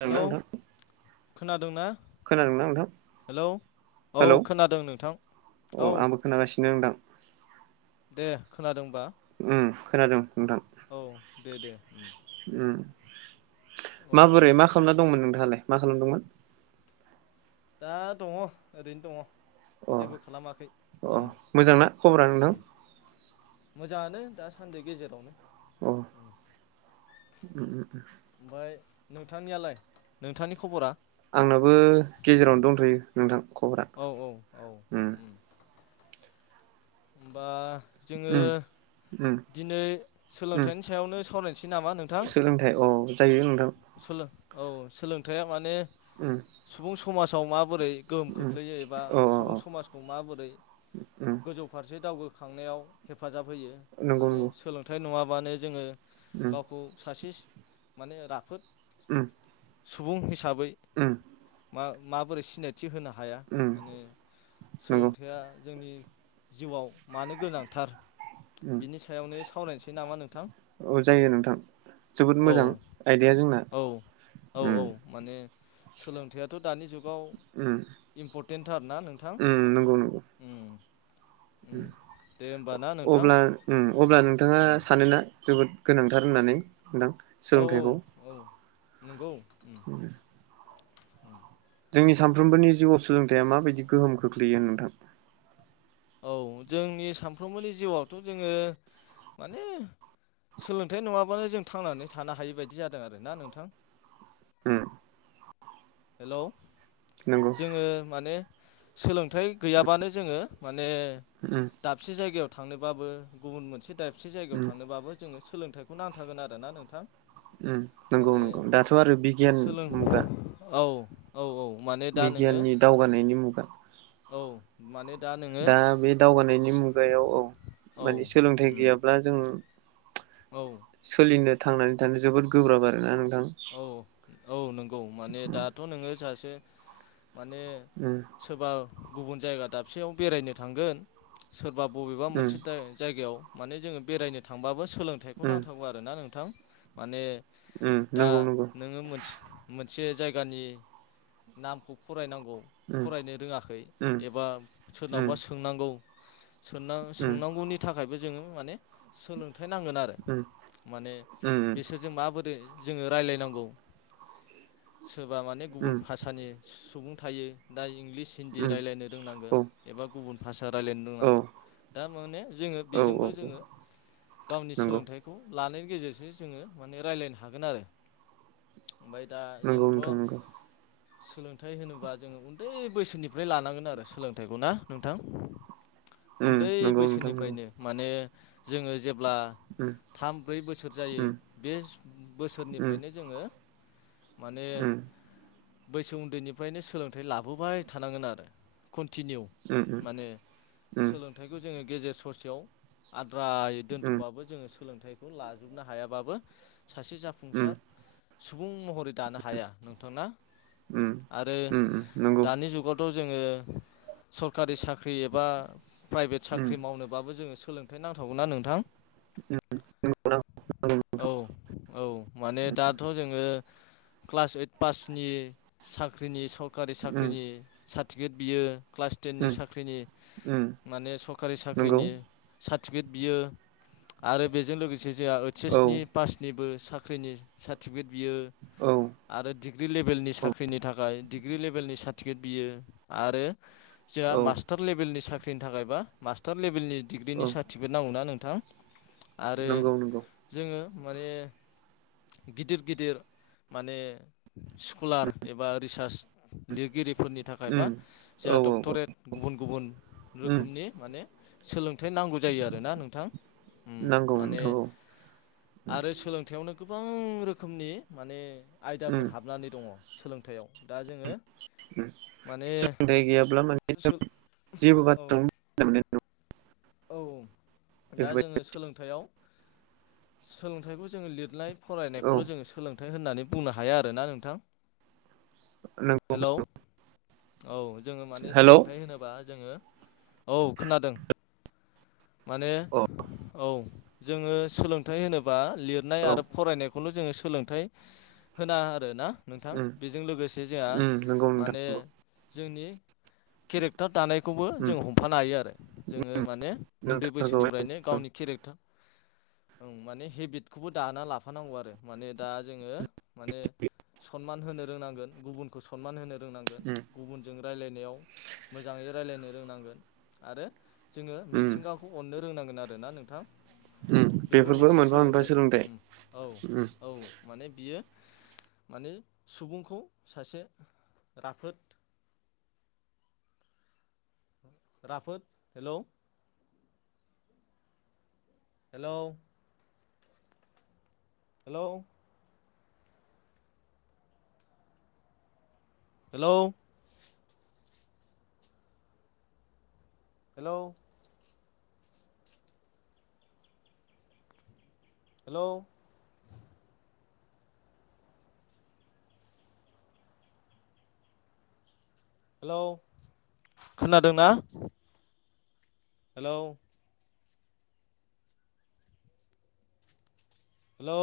जागोन हेलौ दे नोंथां खोनादोंना खोनादोंना नोंथां हेलौ औ खोनादों नोंथां औ अ आंबो खोनागासिनो नोंथां दे खोनादोंबा उम खोनादों नोंथां औ दे दे उम औ माबोरै मा खालामना दंमोन नोंथाङालाय मा खालामदोंमोन। दा दङ ओरैनो दङ। अ जेबो खालामाखै अ मोजांना खबरा नोंथां? जानो दासानदि गेजेरावनो अ उम ओमफ्राय नोंथांनियालाय नोंथांनि खबरा? आंनाबो गेजेरावनो दंथ'यो नोंथां खबरा उम बा जोङो उम उम दिनै उम सोलोंथाइनि सायावनो सावरायनोसै नामा नोंथां? सोलोंथाइ औ जायो नोंथां सोलों औ सोलोंथाइया माने। उम सुबुं समाजाव मा माबोरै गोहोम उम खोख्लैयो एबा अ अ सुबुं अ समाजखौ माबोरै उम गोजौ फारसे दावगो खांनायाव हेफाजाब होयो नंगौ माने नंगौ सोलोंथाइ नङाबानो जोङो उम गावखौ सासे माने राफोद उम सुबुं हिसाबै उम मा माबोरै सिनायथि होनो हा हाया उम माने नंगौ सोलोंथाइया जोंनि जिउआव मानो गोनांथार उम बिनि सायावनो सावरायनोसै नामा नों औ जायो नोंथां जोबोद औ मोजां आइदिया औ औ औ माने सोलोंथाइआथ' दानि जुगाव उम इम्परटेन्टथार ना नोंथां उम नंगौ नंगौ उम उम दे होमबा ना नोंथां अब्ला उ औ अब्ला नोंथाङा औ सानोना जोबोर न ना गोनांथार होननानै नोंथां सोलोंथाइखौ। नोंगौ उम उम जोंनि सानफ्रोमबोनि जिउआव सोलोंथाया माबायदि गोहोम खोख्लैयो नोंथां? औ जोंनि सानफ्रोमबोनि जिउआवथ' जोङो माने सोलोंथाइ नङाबानो जों थांनानै थानो हायि बायदि जादों आरोना नोंथां उम हेलौ नंगौ जोङो माने सोलोंथाइ गैयाबानो जोङो म माने उम दाबसे जायगायाव थांनोबाबो गुबुन मोनसे दाबसे जायगायाव उम थांनोबाबो जोङो सोलोंथाइखौ नांथागोन आरो ना नोंथां नंगौ माने नंगौ दाथ' आरो बिगियान सोलों मुगा। औ औ औ माने दा नोङो बिगियाननि दावगानायनि मुगा औ माने दा बे दावगानायनि मुगायाव औ औ माने सोलोंथाइ उम गैयाब्ला जों औ सोलिनो थांनानै थानो जोबोद गोब्राब आरोना। नोंथां औ औ नंगौ माने दाथ' नोङो सासे माने उम सोरबा गुबुन जायगा दाबसेयाव बेरायनो थांगोन सोर- बा बबेबा मोनसे जायगायाव माने जोङो बेरायनो थांबाबो सोलोंथाइखौ उम नांथारगौ आरो ना नों- थां माने उम दा नंगौ नंगौ नोङो मोनसे मोनसे जायगानि नामखौ फरायनां गौ उम फरायनो रोङाखै उम एबा उम सोरनावबा सोंनांगौ सोंनां उम सोंनांगौनि थाखायबो जोङो माने सोलों- थाय नांगोन आरो उम माने उम बिसोरजों माबोरै जोङो रायलायनांगौ सोरबा माने गुबुन उम भाषानि सुबुं थायो दा इंलिस हिन्दी उम रायलायनो रोंनांगोन औ एबा गुबुन भाषा रायलायनो औ रोंनांगोन दा माने जोङो औ बेजोंबो औ जोङो गावनि नंगौ सोलोंथाइखौ लानायनि गेजेरजों जोङो माने रायलायनो हागोन आरो ओमफ्राय दा नंगौ जोंथ' नोंथां नंगौ सोलोंथाइ होनोबा जोङो उन्दै बैसोनिफ्राय लानांगोन आरो सोलोंथाइखौ ना नोंथां उम उन्दै नंगौ नोंथां नंगौ बैसोनिफ्रायनो माने जोङो जेब्ला उम थाम ब्रै बोसोर जायो उम बे उम बोसोरनिफ्रायनो जोङो माने उम बैसो उन्दैनिफ्रायनो सोलोंथाइ लाबोबाय थानांगोन आरो कन- तिनिउ उम माने उम सोलोंथाइखौ जोङो गेजेर ससेयाव आ- द्रायै उम दोनथ'बाबो जोङो सोलोंथाइखौ लाजोबनो हायाबाबो सासे जाफुंसार सुबुं महरै दानो हाया नोंथांना उम आरो उम नंगौ दानि जुगावथ' जों जोङो सरखारि साख्रि एबा प्राइभेट उम साख्रि मावनोबाबो जोङो सोलोंथाइ नांथारगौ ना नोंथां‌। नंगौ नंगौ नोंथां औ औ माने दाथ' जोङो क्लास ओइट पा- सनि साख्रिनि सरकारि उम साख्रिनि सार्टिफिकेट बियो क्लास टेननि उम साख्रिनि उम माने सरकारि नंगौ साख्रिनि सा टिपिकेट बियो आरो बेजों लोगोसे जोंहा ओइच एस औ नि पास- साख्रिनि सार्टिफिकेट बियो औ आरो डिग्रि लेभेलनि साख्रिनि थाखाय डिग्रि लेभेलनि सार्टिफिकेट बियो आरो जोंहा औ औ मास्टार लेभेलनि सा- ख्रिनि थाखायबा मास्टार लेभेलनि डिग्रिनि औ सार्टिफिकेट नांगौना नोंथां आरो नंगौ नंगौ जोङो माने गिदिर गिदिर माने स्कलार एबा रिसार्च लिरगिरिफोरनि थाखाय बा उम जोंहा औ औ औ डक्टरेट गुबुन गुबुन उम रोखोमनि माने सोलोंथाइ नांगौ जायो आरोना नोंथां नांगौ माने नोंथां औ आरो सोलोंथायआवनो गोबां रोखोमनि माने उम आयदाफोर हाबनानै दङ सोलोंथाय याव दा जोङो। माने सोलोंथाइ गैयाब्ला माने सो जों जेबो औ बाथ्राखौ [unintelligible] औ दा जोङो बेफोरबायदि सोलोंथायाव सोलोंथाइखौ जोङो लिरनाय औ फरायनायखौल' जोङो सोलोंथाइ होननानै बुंनो हाया आरोना नोंथां नंगौ हेलौ औ जोङो माने हेलौ सोलोंथाइ होनोबा जोङो। औ खोनादों। माने अ औ जोङो सोलोंथाइ होनोब्ला लिरनाय औ आरो फरायनाय खौनो जोङो सोलोंथाइ होना आरो ना। नोंथां उम बेजों लोगोसे जोंहा उम नंगौ नोंथां माने नंगौ जोंनि केरेक्टार दानायखौबो उम जों हमफानो हायो आरो ओ उम माने उन्दै नोंथारगौ बैसोनिफ्रायनो एकदम गावनि केरेक्टार माने हेबिटखौबो दानानै लाफानांगौ आरो माने दा जोङो। माने सनमान होनो रोंनांगोन गुबुनखौ सनमान होनो। रोंनांगोन उम गुबुनजों रायलायनायाव मोजाङै रायलायनो रोंनांगोन आरो। जोङो उम मिथिंगाखौ अननो रोंनांगोन आरो ना नोंथां। उम बेबो बेफोरबो मोनसे मोनफा मोनफा सोलोंथाइ उ औ उम औ माने बियो माने सुबुंखौ सासे राफोद राफोद hello hello hello hello hello hello hello खोनादोंना? हेलौ हेलौ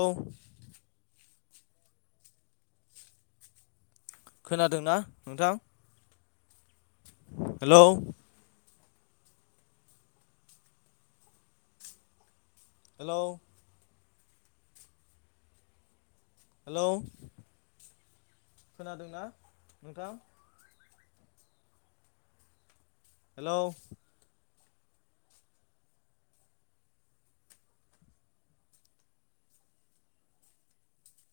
खोनादोंना नोंथां? हेलौ हेलौ हेलौ खोनादोंना नोंथां? हेलौ